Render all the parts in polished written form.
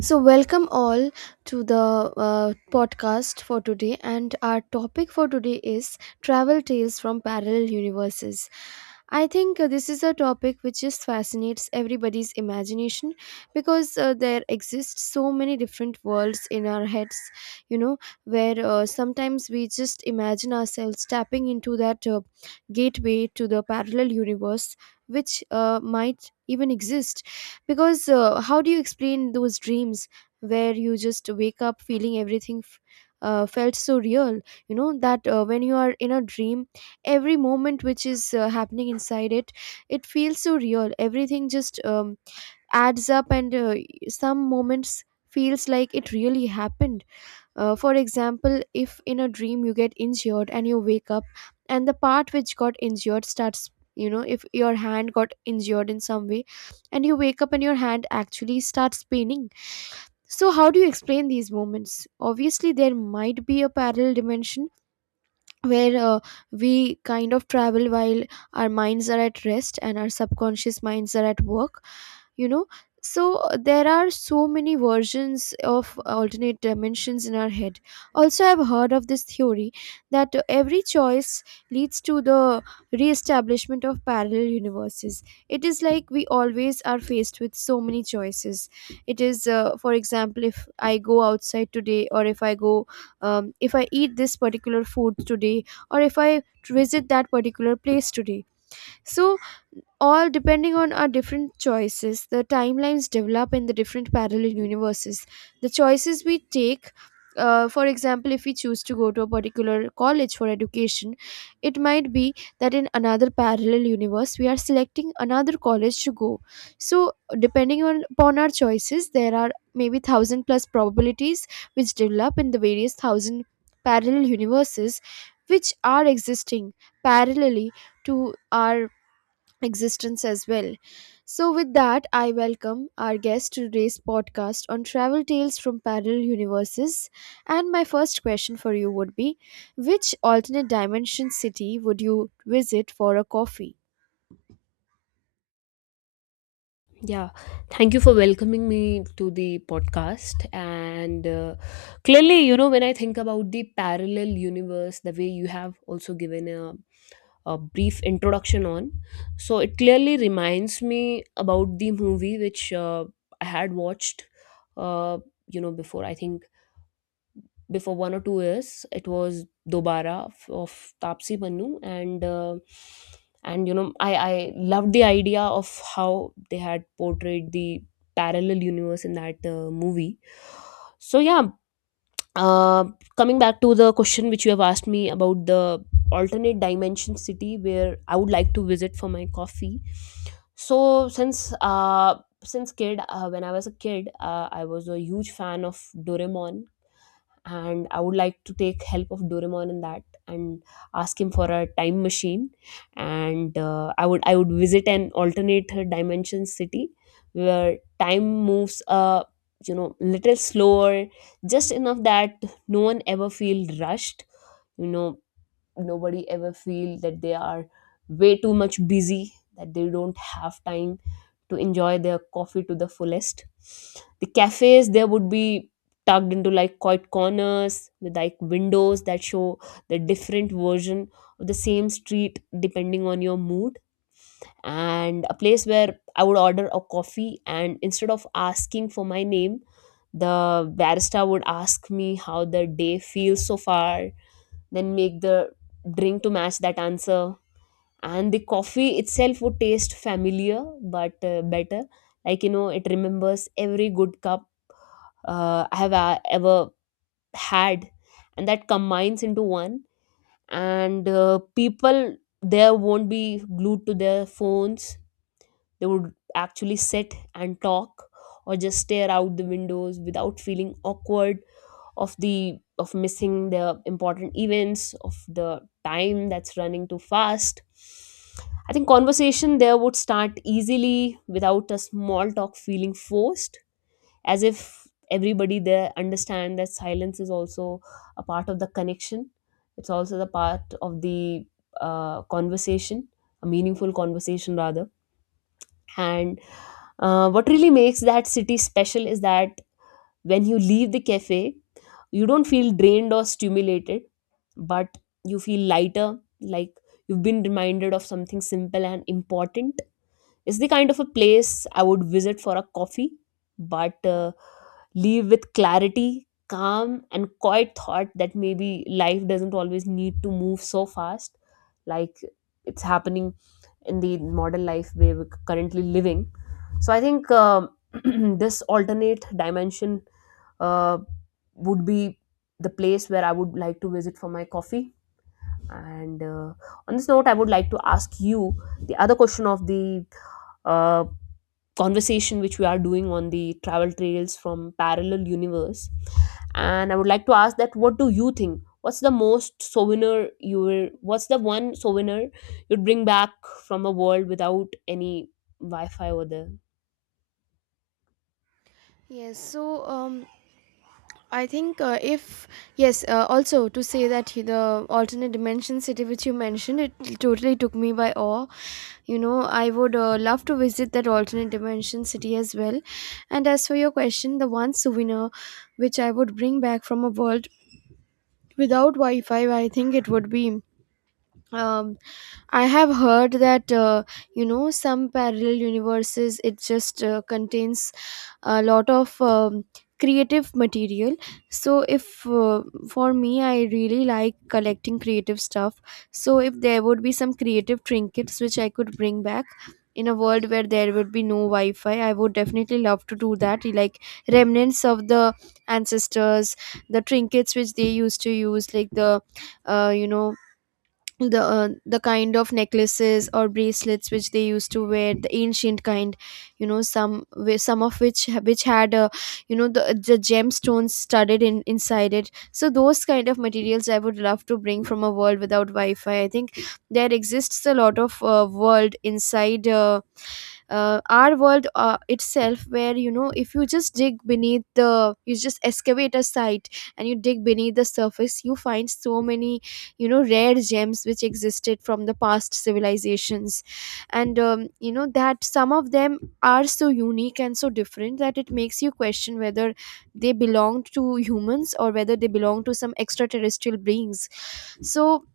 So, welcome all to the podcast for today. And our topic for today is travel tales from parallel universes. I think this is a topic which just fascinates everybody's imagination because there exist so many different worlds in our heads, you know, where sometimes we just imagine ourselves tapping into that gateway to the parallel universe, which might even exist because how do you explain those dreams where you just wake up feeling everything felt so real. You know that when you are in a dream every moment which is happening inside it feels so real. Everything just adds up, and some moments feels like it really happened. For example, if in a dream you get injured and you wake up, and the part which got injured starts, you know, if your hand got injured in some way, and you wake up and your hand actually starts paining. So, how do you explain these moments? Obviously, there might be a parallel dimension where we kind of travel while our minds are at rest and our subconscious minds are at work, you know. So there are so many versions of alternate dimensions in our head. Also, I've heard of this theory that every choice leads to the re-establishment of parallel universes. It is like we always are faced with so many choices. It is, for example, if I go outside today, or if I go, if I eat this particular food today, or if I visit that particular place today. So all depending on our different choices, the timelines develop in the different parallel universes. The choices we take, for example, if we choose to go to a particular college for education, it might be that in another parallel universe we are selecting another college to go. So depending on upon our choices, there are maybe thousand plus probabilities which develop in the various thousand parallel universes which are existing parallelly to our existence as well. So, with that, I welcome our guest to today's podcast on travel tales from parallel universes. And my first question for you would be, which alternate dimension city would you visit for a coffee? Yeah, thank you for welcoming me to the podcast. And clearly, when I think about the parallel universe, the way you have also given a brief introduction. So it clearly reminds me about the movie which I had watched, uh, before, I think, before 1 or 2 years it was dobara of Tapsi Pannu, and uh, and you know, I loved the idea of how they had portrayed the parallel universe in that movie. So yeah, uh, coming back to the question which you have asked me about the alternate dimension city where I would like to visit for my coffee. So since uh since kid When I was a kid, I was a huge fan of Doraemon, and I would like to take help of Doraemon in that and ask him for a time machine. And I would visit an alternate dimension city where time moves, little slower, just enough that no one ever feel rushed, you know, nobody ever feel that they are way too much busy that they don't have time to enjoy their coffee to the fullest. The cafes there would be tucked into like quiet corners, with like windows that show the different version of the same street depending on your mood. And a place where I would order a coffee, and instead of asking for my name, the barista would ask me how the day feels so far, then make the drink to match that answer. And the coffee itself would taste familiar but better, like you know, it remembers every good cup I have ever had, and that combines into one. And people there won't be glued to their phones. They would actually sit and talk, or just stare out the windows without feeling awkward of missing the important events of the time that's running too fast. I think conversation there would start easily without a small talk feeling forced, as if everybody there understand that silence is also a part of the connection. It's also the part of the conversation, a meaningful conversation rather. And what really makes that city special is that when you leave the cafe, you don't feel drained or stimulated, but you feel lighter, like you've been reminded of something simple and important. It's the kind of a place I would visit for a coffee, but leave with clarity, calm, and quiet thought that maybe life doesn't always need to move so fast, like it's happening in the modern life where we're currently living. So I think, this alternate dimension, uh, would be the place where I would like to visit for my coffee. And on this note, I would like to ask you the other question of the uh, conversation which we are doing on the travel trails from parallel universe. And I would like to ask that, what do you think, what's the one souvenir you'd bring back from a world without any Wi-Fi over there? Yes, so I think if yes, also to say that the alternate dimension city which you mentioned, it totally took me by awe. You know, I would love to visit that alternate dimension city as well. And as for your question, the one souvenir which I would bring back from a world without Wi-Fi, I think it would be. Um, I have heard that you know, some parallel universes, it just contains a lot of creative material. So if, for me, I really like collecting creative stuff, so if there would be some creative trinkets which I could bring back in a world where there would be no Wi-Fi, I would definitely love to do that, like remnants of the ancestors, the trinkets which they used to use, like the, you know, the kind of necklaces or bracelets which they used to wear, the ancient kind, you know, some some of which had, you know, the gemstones studded in inside it. So those kind of materials I would love to bring from a world without Wi-Fi. I think there exists a lot of world inside, our world itself, where, you know, if you just dig beneath the, you just excavate a site and you dig beneath the surface, you find so many, you know, rare gems which existed from the past civilizations. And you know that some of them are so unique and so different that it makes you question whether they belong to humans or whether they belong to some extraterrestrial beings. So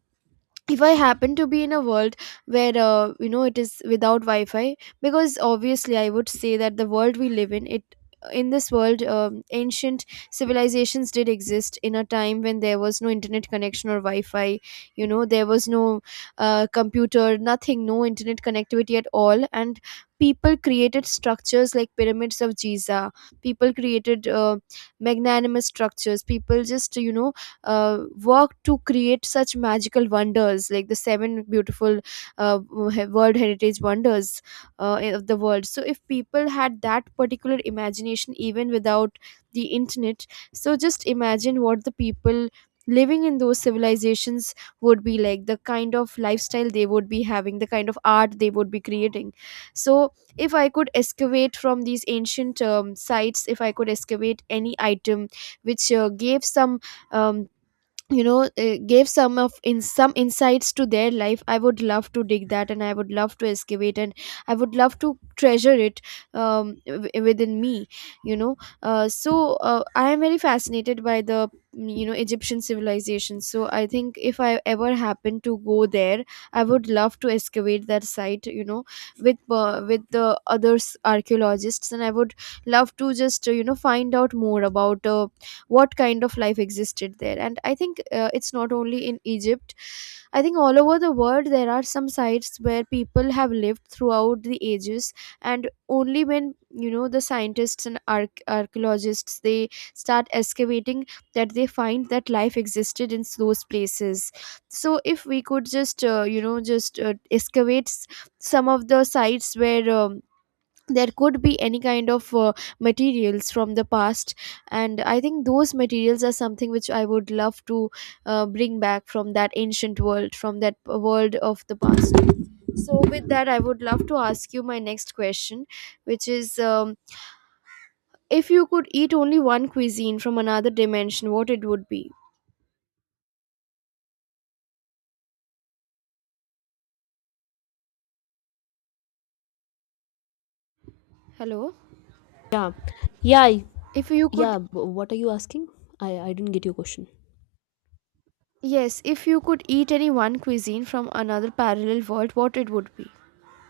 if I happen to be in a world where, you know, it is without Wi-Fi, because obviously I would say that the world we live in, it, in this world, ancient civilizations did exist in a time when there was no internet connection or Wi-Fi. You know, there was no computer, nothing, no internet connectivity at all. And people created structures like pyramids of Giza. People created magnanimous structures. People just, you know, work to create such magical wonders like the seven beautiful, uh, world heritage wonders of the world. So if people had that particular imagination even without the internet, so just imagine what the people living in those civilizations would be like, the kind of lifestyle they would be having, the kind of art they would be creating. So if I could excavate from these ancient sites, if I could excavate any item which gave some, um, you know, gave some of in some insights to their life, I would love to dig that, and I would love to excavate, and I would love to treasure it within me, you know. So I am very fascinated by the, you know, Egyptian civilization. So I think if I ever happen to go there, I would love to excavate that site, you know, with, with the other archaeologists, and I would love to just, you know, find out more about what kind of life existed there. And I think it's not only in Egypt. I think all over the world there are some sites where people have lived throughout the ages. And only when, you know, the scientists and archaeologists, they start excavating, that they find that life existed in those places. So if we could just, you know, just excavate some of the sites where, there could be any kind of materials from the past. And I think those materials are something which I would love to bring back from that ancient world, from that world of the past. So with that, I would love to ask you my next question, which is, if you could eat only one cuisine from another dimension, what it would be. Hello? Yeah, yeah, If you could, yeah. What are you asking? I didn't get your question. yes, if you could eat any one cuisine from another parallel world, what it would be.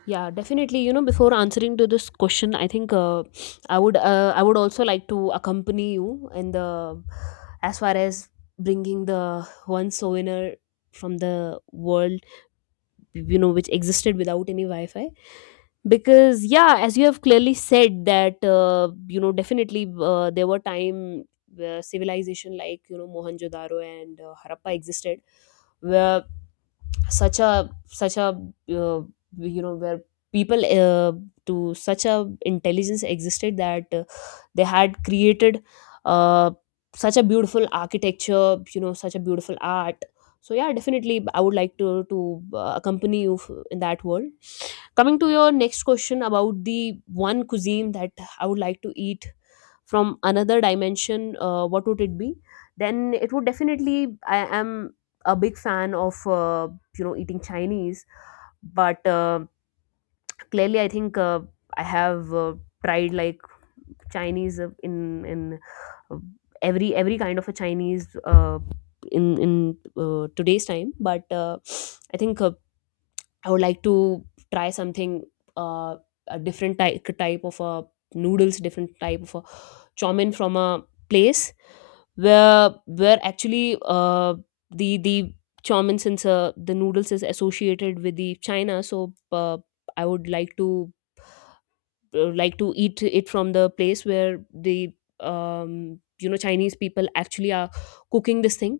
Yeah, definitely. You know, before answering to this question, I think, I would, also like to accompany you in the, as far as bringing the one souvenir from the world, you know, which existed without any Wi-Fi. Because yeah, as you have clearly said that, definitely, there were time where civilization like, you know, Mohenjo-daro and Harappa existed, where such a uh, where people, to such a intelligence existed, that they had created uh, such a beautiful architecture, you know, such a beautiful art. So yeah, definitely I would like to accompany you in that world. Coming to your next question about the one cuisine that I would like to eat from another dimension, what would it be? Then it would definitely, I am a big fan of, eating Chinese. But clearly I think, I have tried like Chinese, in uh, every kind of a Chinese, uh, in today's time. But I think, I would like to try something, uh, a different type of a noodles, different type of a chow mein, from a place where actually the, chow mein, since the noodles is associated with the China. So I would like to, eat it from the place where the, Chinese people actually are cooking this thing.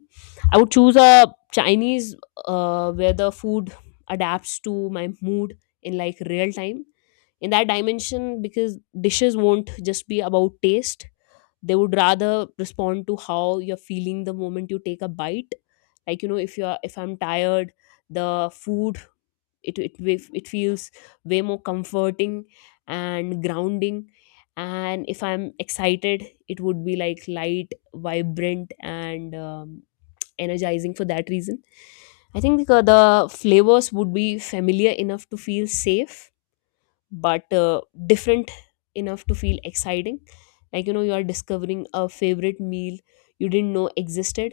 I would choose a Chinese where the food adapts to my mood in like real time, in that dimension, because dishes won't just be about taste. They would rather respond to how you're feeling the moment you take a bite. Like, you know, if I'm tired, the food, it feels way more comforting and grounding. And if I'm excited, it would be like light, vibrant, and energizing. For that reason, I think, the flavors would be familiar enough to feel safe, but different enough to feel exciting, like you know, you are discovering a favorite meal you didn't know existed.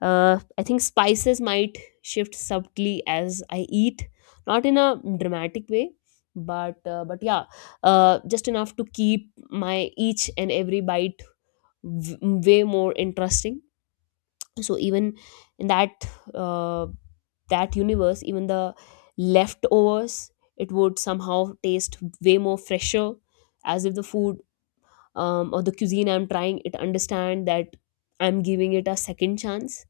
I think spices might shift subtly as I eat, not in a dramatic way, but yeah, just enough to keep my each and every bite way more interesting. So even in that, uh, that universe, even the leftovers, it would somehow taste way more fresher, as if the food, or the cuisine I'm trying, it understand that I'm giving it a second chance.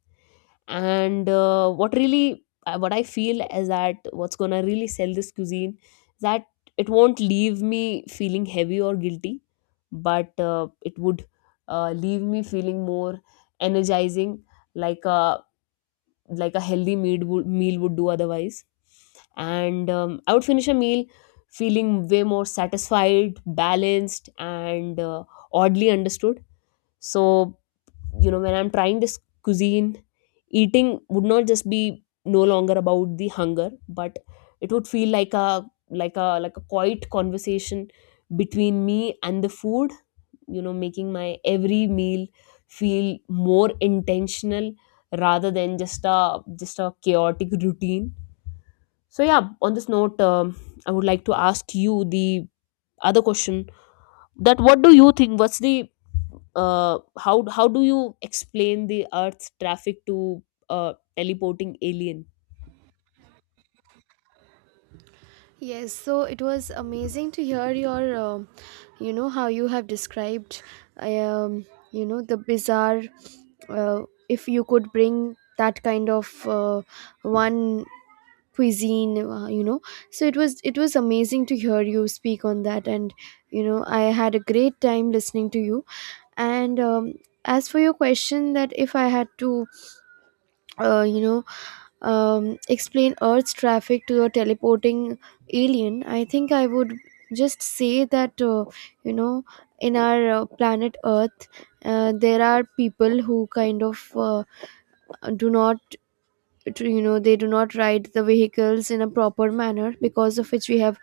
And what I feel is that, what's gonna really sell this cuisine is that it won't leave me feeling heavy or guilty, but it would leave me feeling more energizing, like a, healthy meal would do otherwise. And I would finish a meal feeling way more satisfied, balanced, and oddly understood. So, you know, when I'm trying this cuisine, eating would not just be no longer about the hunger, but it would feel like a, like a quiet conversation between me and the food, you know, making my every meal feel more intentional rather than just a chaotic routine. So yeah, on this note, I would like to ask you the other question that, what do you think, what's the how do you explain the earth's traffic to teleporting alien? Yes, so it was amazing to hear your, you know, how you have described, um, you know, the bizarre. Uh, if you could bring that kind of one cuisine, you know, so it was amazing to hear you speak on that, and you know, I had a great time listening to you. And as for your question, that if I had to, you know, explain Earth's traffic to a teleporting alien, I think I would just say that, you know, in our planet Earth, there are people who kind of do not, you know, they do not ride the vehicles in a proper manner, because of which we have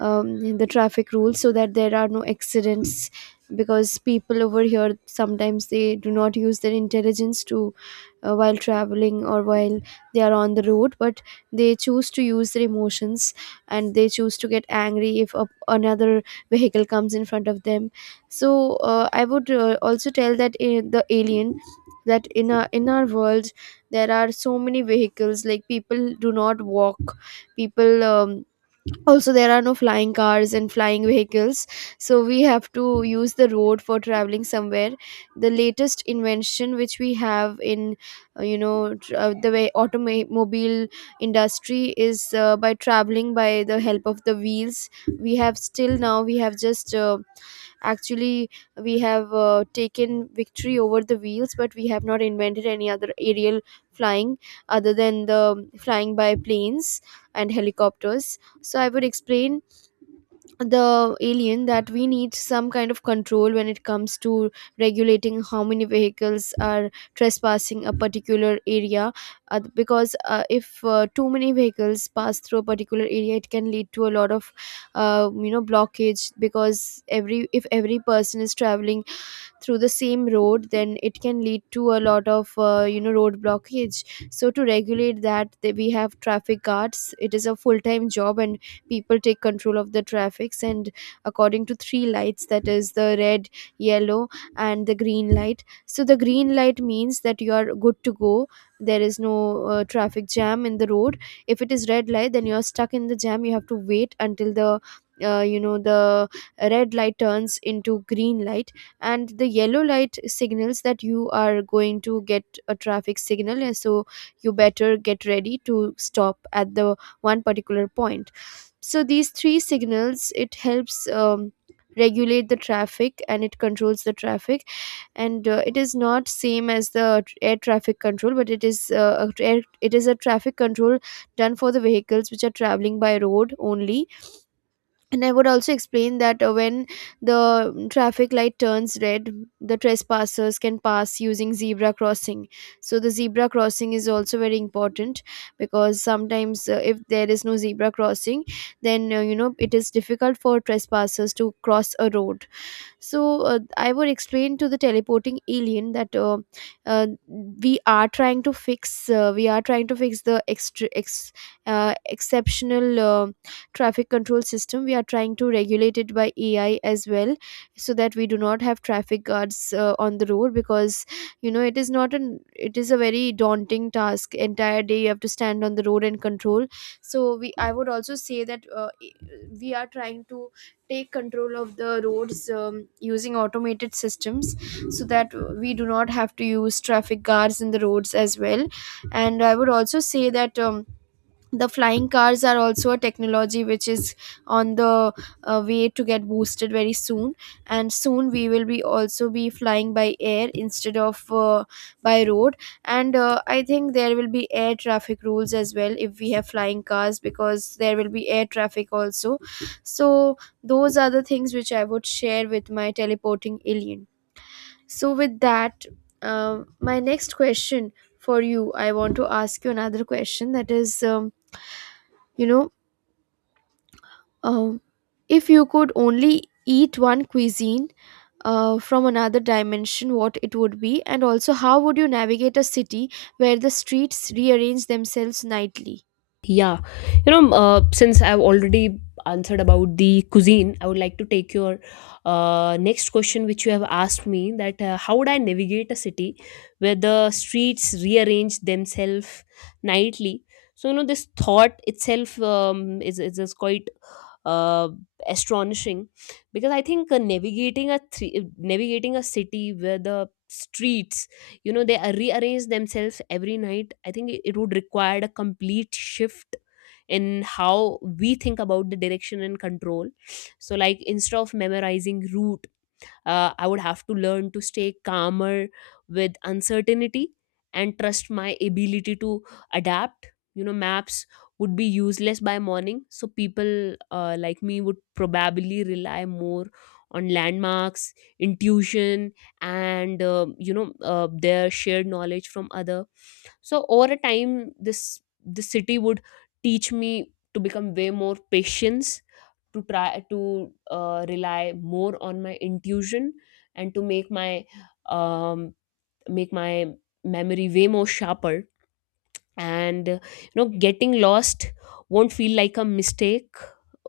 the traffic rules, so that there are no accidents, because people over here sometimes they do not use their intelligence to, while traveling or while they are on the road, but they choose to use their emotions, and they choose to get angry if a, another vehicle comes in front of them. So I would also tell that, the alien that in our world there are so many vehicles, like people do not walk, people, also there are no flying cars and flying vehicles, so we have to use the road for traveling somewhere. The latest invention which we have in, you know, the way automobile industry is, by traveling by the help of the wheels, we have, still now we have just, actually we have taken victory over the wheels, but we have not invented any other aerial flying other than the flying by planes and helicopters. So I would explain the alien that we need some kind of control when it comes to regulating how many vehicles are trespassing a particular area, because if, too many vehicles pass through a particular area, it can lead to a lot of, you know, blockage, because every, if every person is traveling through the same road, then it can lead to a lot of, you know, road blockage. So to regulate that, we have traffic guards. It is a full time job, and people take control of the traffics, and according to three lights, that is the red, yellow, and the green light. So the green light means that you are good to go, there is no traffic jam in the road. If it is red light, then you are stuck in the jam, you have to wait until the, you know, the red light turns into Green light. And the yellow light signals that you are going to get a traffic signal, and so you better get ready to stop at the one particular point. So these three signals, it helps regulate the traffic and it controls the traffic. And it is not same as the air traffic control, but it is it is a traffic control done for the vehicles which are traveling by road only. And I would also explain that when the traffic light turns red, the trespassers can pass using zebra crossing. So the zebra crossing is also very important, because sometimes if there is no zebra crossing, then it is difficult for trespassers to cross a road. So I would explain to the teleporting alien that uh, we are trying to fix the exceptional traffic control system. We are trying to regulate it by ai as well, so that we do not have traffic guards on the road, because you know it is not an it is a very daunting task. Entire day you have to stand on the road and control. So we I would also say that we are trying to take control of the roads using automated systems, so that we do not have to use traffic guards in the roads as well. And I would also say that the flying cars are also a technology which is on the way to get boosted very soon, and soon we will be also be flying by air instead of by road. And I think there will be air traffic rules as well, if we have flying cars, because there will be air traffic also. So those are the things which I would share with my teleporting alien. So with that, my next question for you. I want to ask you another question, that is, you know Uh, if you could only eat one cuisine from another dimension, what it would be, and also how would you navigate a city where the streets rearrange themselves nightly? Yeah. You know, since I've already answered about the cuisine, I would like to take your next question, which you have asked me that, how would I navigate a city where the streets rearrange themselves nightly? So, you know, this thought itself, is quite uh, astonishing, because I think, navigating a city where the streets, you know, they rearrange themselves every night, I think it would require a complete shift in how we think about the direction and control. So like, instead of memorizing route, I would have to learn to stay calmer with uncertainty and trust my ability to adapt. You know, maps would be useless by morning, so people like me would probably rely more on landmarks, intuition, and their shared knowledge from other. So over a time, this the city would teach me to become way more patience, to try to rely more on my intuition, and to make my, um, make my memory way more sharper. And getting lost won't feel like a mistake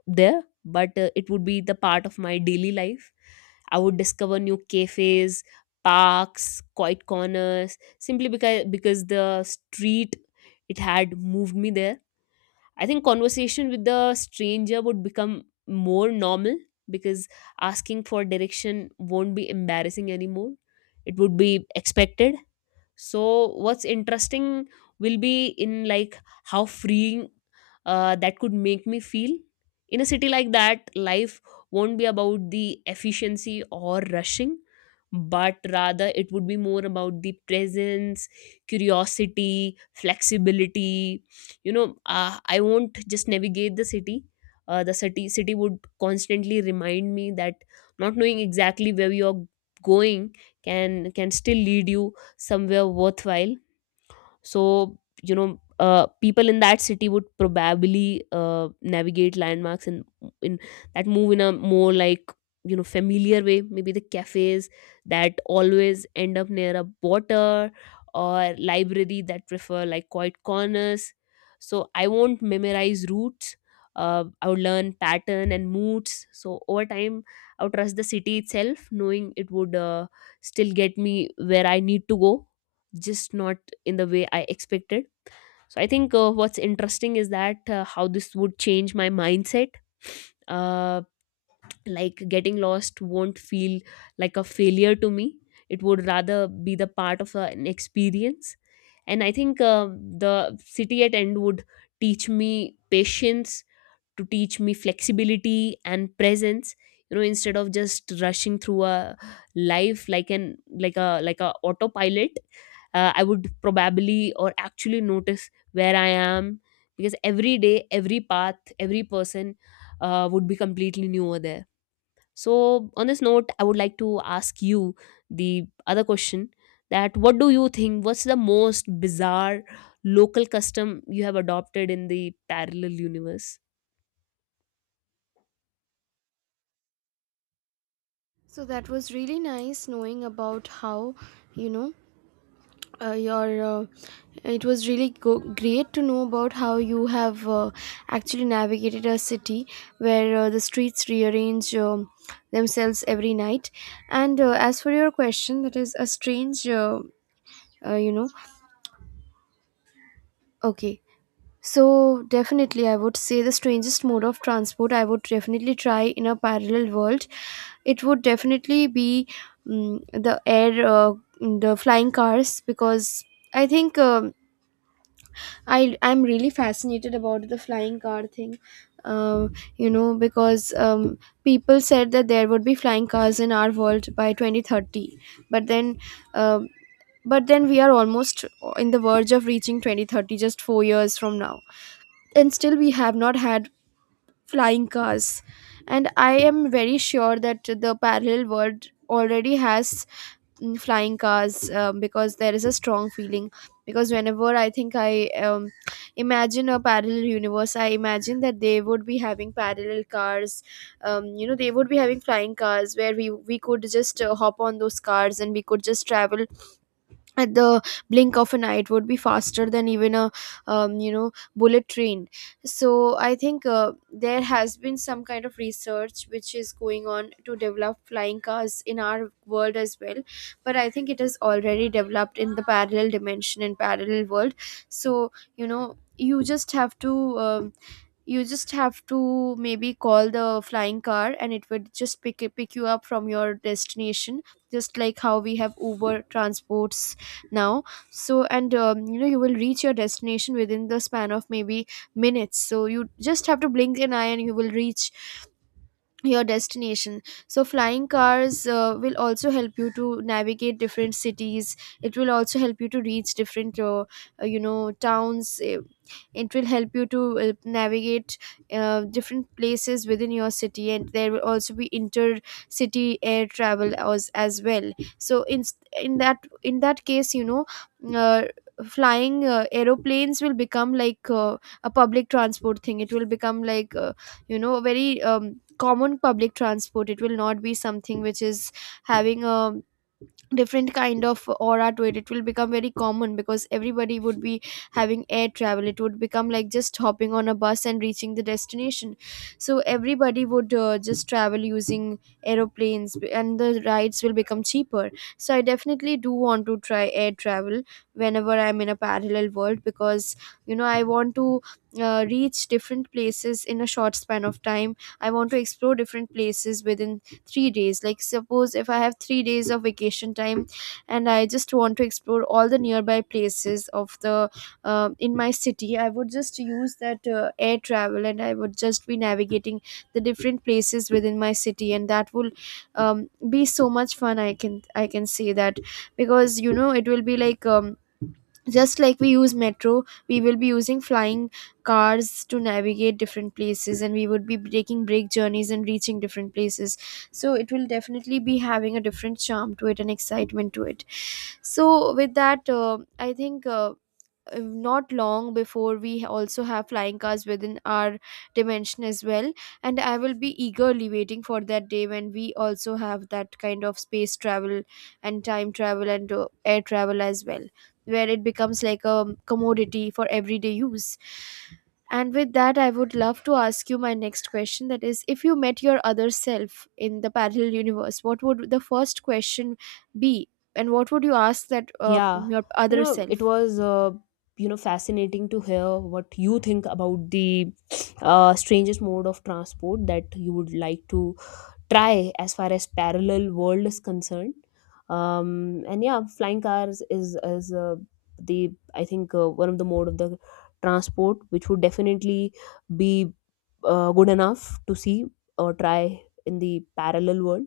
there, but it would be the part of my daily life. I would discover new cafes, parks, quiet corners, simply because the street, it had moved me there. I think conversation with the stranger would become more normal, because asking for direction won't be embarrassing anymore. It would be expected. So what's interesting will be in like how freeing that could make me feel. In a city like that, life won't be about the efficiency or rushing, but rather it would be more about the presence, curiosity, flexibility. I won't just navigate the city, the city would constantly remind me that not knowing exactly where you're going can still lead you somewhere worthwhile. So, you know, people in that city would probably navigate landmarks and, in that, move in a more like, you know, familiar way. Maybe the cafes that always end up near a water, or library that prefer like quiet corners. So I won't memorize routes. I would learn pattern and moods. So over time, I would trust the city itself, knowing it would still get me where I need to go, just not in the way I expected. So I think what's interesting is that how this would change my mindset. Um like getting lost won't feel like a failure to me, it would rather be the part of an experience. And I think the city at end would teach me patience, to teach me flexibility and presence, you know, instead of just rushing through a life like an like a autopilot. I would probably or actually notice where I am, because every day, every path, every person would be completely new over there. So, on this note, I would like to ask you the other question, that what do you think? What's the most bizarre local custom you have adopted in the parallel universe? So that was really nice knowing about how, you know, your. It was really great to know about how you have actually navigated a city where the streets rearrange themselves every night. And as for your question, that is a strange. uh, you know okay, so definitely I would say the strangest mode of transport I would definitely try in a parallel world, it would definitely be mm the air uh, the flying cars. Because I think i I'm really fascinated about the flying car thing. uh, because people said that there would be flying cars in our world by 2030, but then um but then we are almost in the verge of reaching 2030, just 4 years from now, and still we have not had flying cars. And I am very sure that the parallel world already has flying cars, because there is a strong feeling. Because whenever I think I imagine a parallel universe, I imagine that they would be having parallel cars. You know, they would be having flying cars where we could just hop on those cars and we could just travel at the blink of an eye. It would be faster than even a you know bullet train. So I think there has been some kind of research which is going on to develop flying cars in our world as well, but I think it is already developed in the parallel dimension and parallel world. So you know, you just have to um, you just have to maybe call the flying car and it would just pick you up from your destination, just like how we have uber transports now. So and you know, you will reach your destination within the span of maybe minutes. So you just have to blink an eye and you will reach your destination. So flying cars will also help you to navigate different cities. It will also help you to reach different you know towns. It will help you to navigate different places within your city, and there will also be inter city air travel as well. So in that in that case, you know, uh, flying aeroplanes will become like a public transport thing. It will become like you know a very common public transport. It will not be something which is having a different kind of aura to it. It will become very common because everybody would be having air travel. It would become like just hopping on a bus and reaching the destination. So everybody would just travel using aeroplanes, and the rides will become cheaper. So I definitely do want to try air travel whenever I'm in a parallel world, because you know, I want to reach different places in a short span of time. I want to explore different places within 3 days. Like suppose if I have 3 days of vacation time, and I just want to explore all the nearby places of the in my city, I would just use that air travel, and I would just be navigating the different places within my city, and that will um, be so much fun. I can say that, because you know it will be like just like we use metro, we will be using flying cars to navigate different places, and we would be taking break journeys and reaching different places. So it will definitely be having a different charm to it and excitement to it. So with that I think not long before we also have flying cars within our dimension as well, and I will be eagerly waiting for that day when we also have that kind of space travel and time travel and air travel as well, where it becomes like a commodity for everyday use. And with that, I would love to ask you my next question, that is, if you met your other self in the parallel universe, what would the first question be, and what would you ask that Yeah, your you other know, it self? was, you know, fascinating to hear what you think about the strangest mode of transport that you would like to try as far as parallel world is concerned. um, and yeah, flying cars is the, I think one of the mode of the transport which would definitely be good enough to see or try in the parallel world.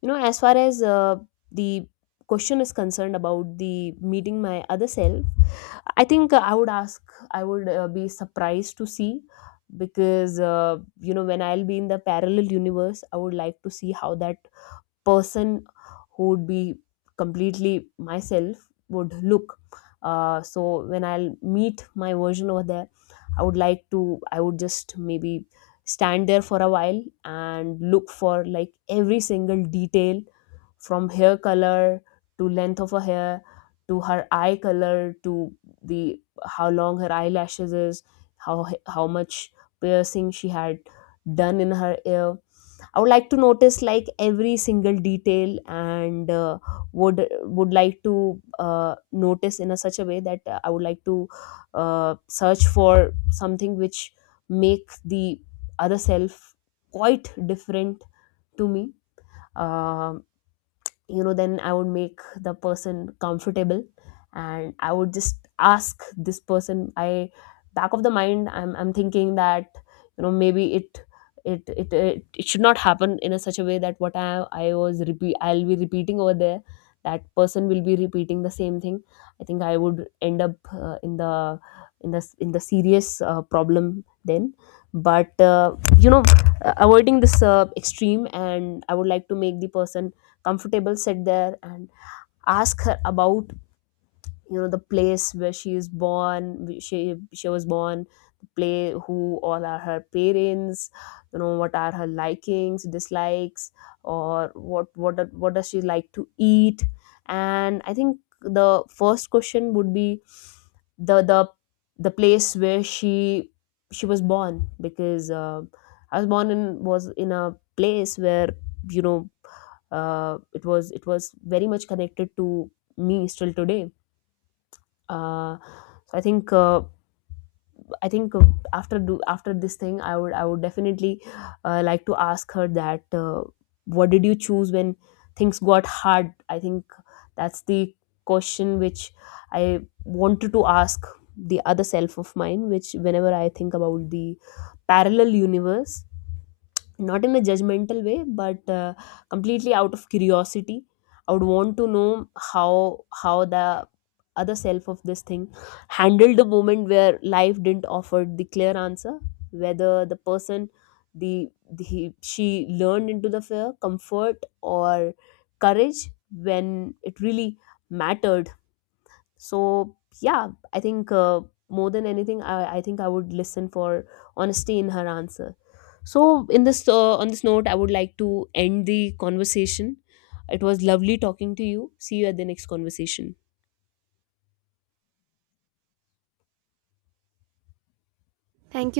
You know, as far as the question is concerned about the meeting my other self, I think I would ask, I would be surprised to see, because you know, when I'll be in the parallel universe, I would like to see how that person who would be completely myself would look. So when I'll meet my version over there, I would like to, I would just maybe stand there for a while and look for like every single detail, from hair color to length of her hair, to her eye color, to the how long her eyelashes is, how much piercing she had done in her ear. I would like to notice like every single detail, and would like to notice in a such a way that I would like to search for something which make the other self quite different to me. Um you know, then I would make the person comfortable, and I would just ask this person, I, back of the mind, I'm thinking that, you know, maybe it should not happen in a such a way that what I was repeat I'll be repeating over there, that person will be repeating the same thing. I think I would end up in the in the in the serious problem then. But you know, avoiding this extreme, and I would like to make the person comfortable, sit there, and ask her about, you know, the place where she was born, the play who all are her parents, you know, what are her likings, dislikes, or what does she like to eat. And I think the first question would be the the the place where she was born, because I was born in, was in a place where, you know, it was, it was very much connected to me still today. uh, so I think i think uh, after do after this thing, I would, I would definitely like to ask her that, what did you choose when things got hard. I think that's the question which I wanted to ask the other self of mine, which whenever I think about the parallel universe, not in a judgmental way, but completely out of curiosity. I would want to know how the other self of this thing handled the moment where life didn't offer the clear answer, whether the person, the she learned into the fear, comfort, or courage when it really mattered. So yeah, I think more than anything, I think I would listen for honesty in her answer. So in this on this note, I would like to end the conversation. It was lovely talking to you, see you at the next conversation. Thank you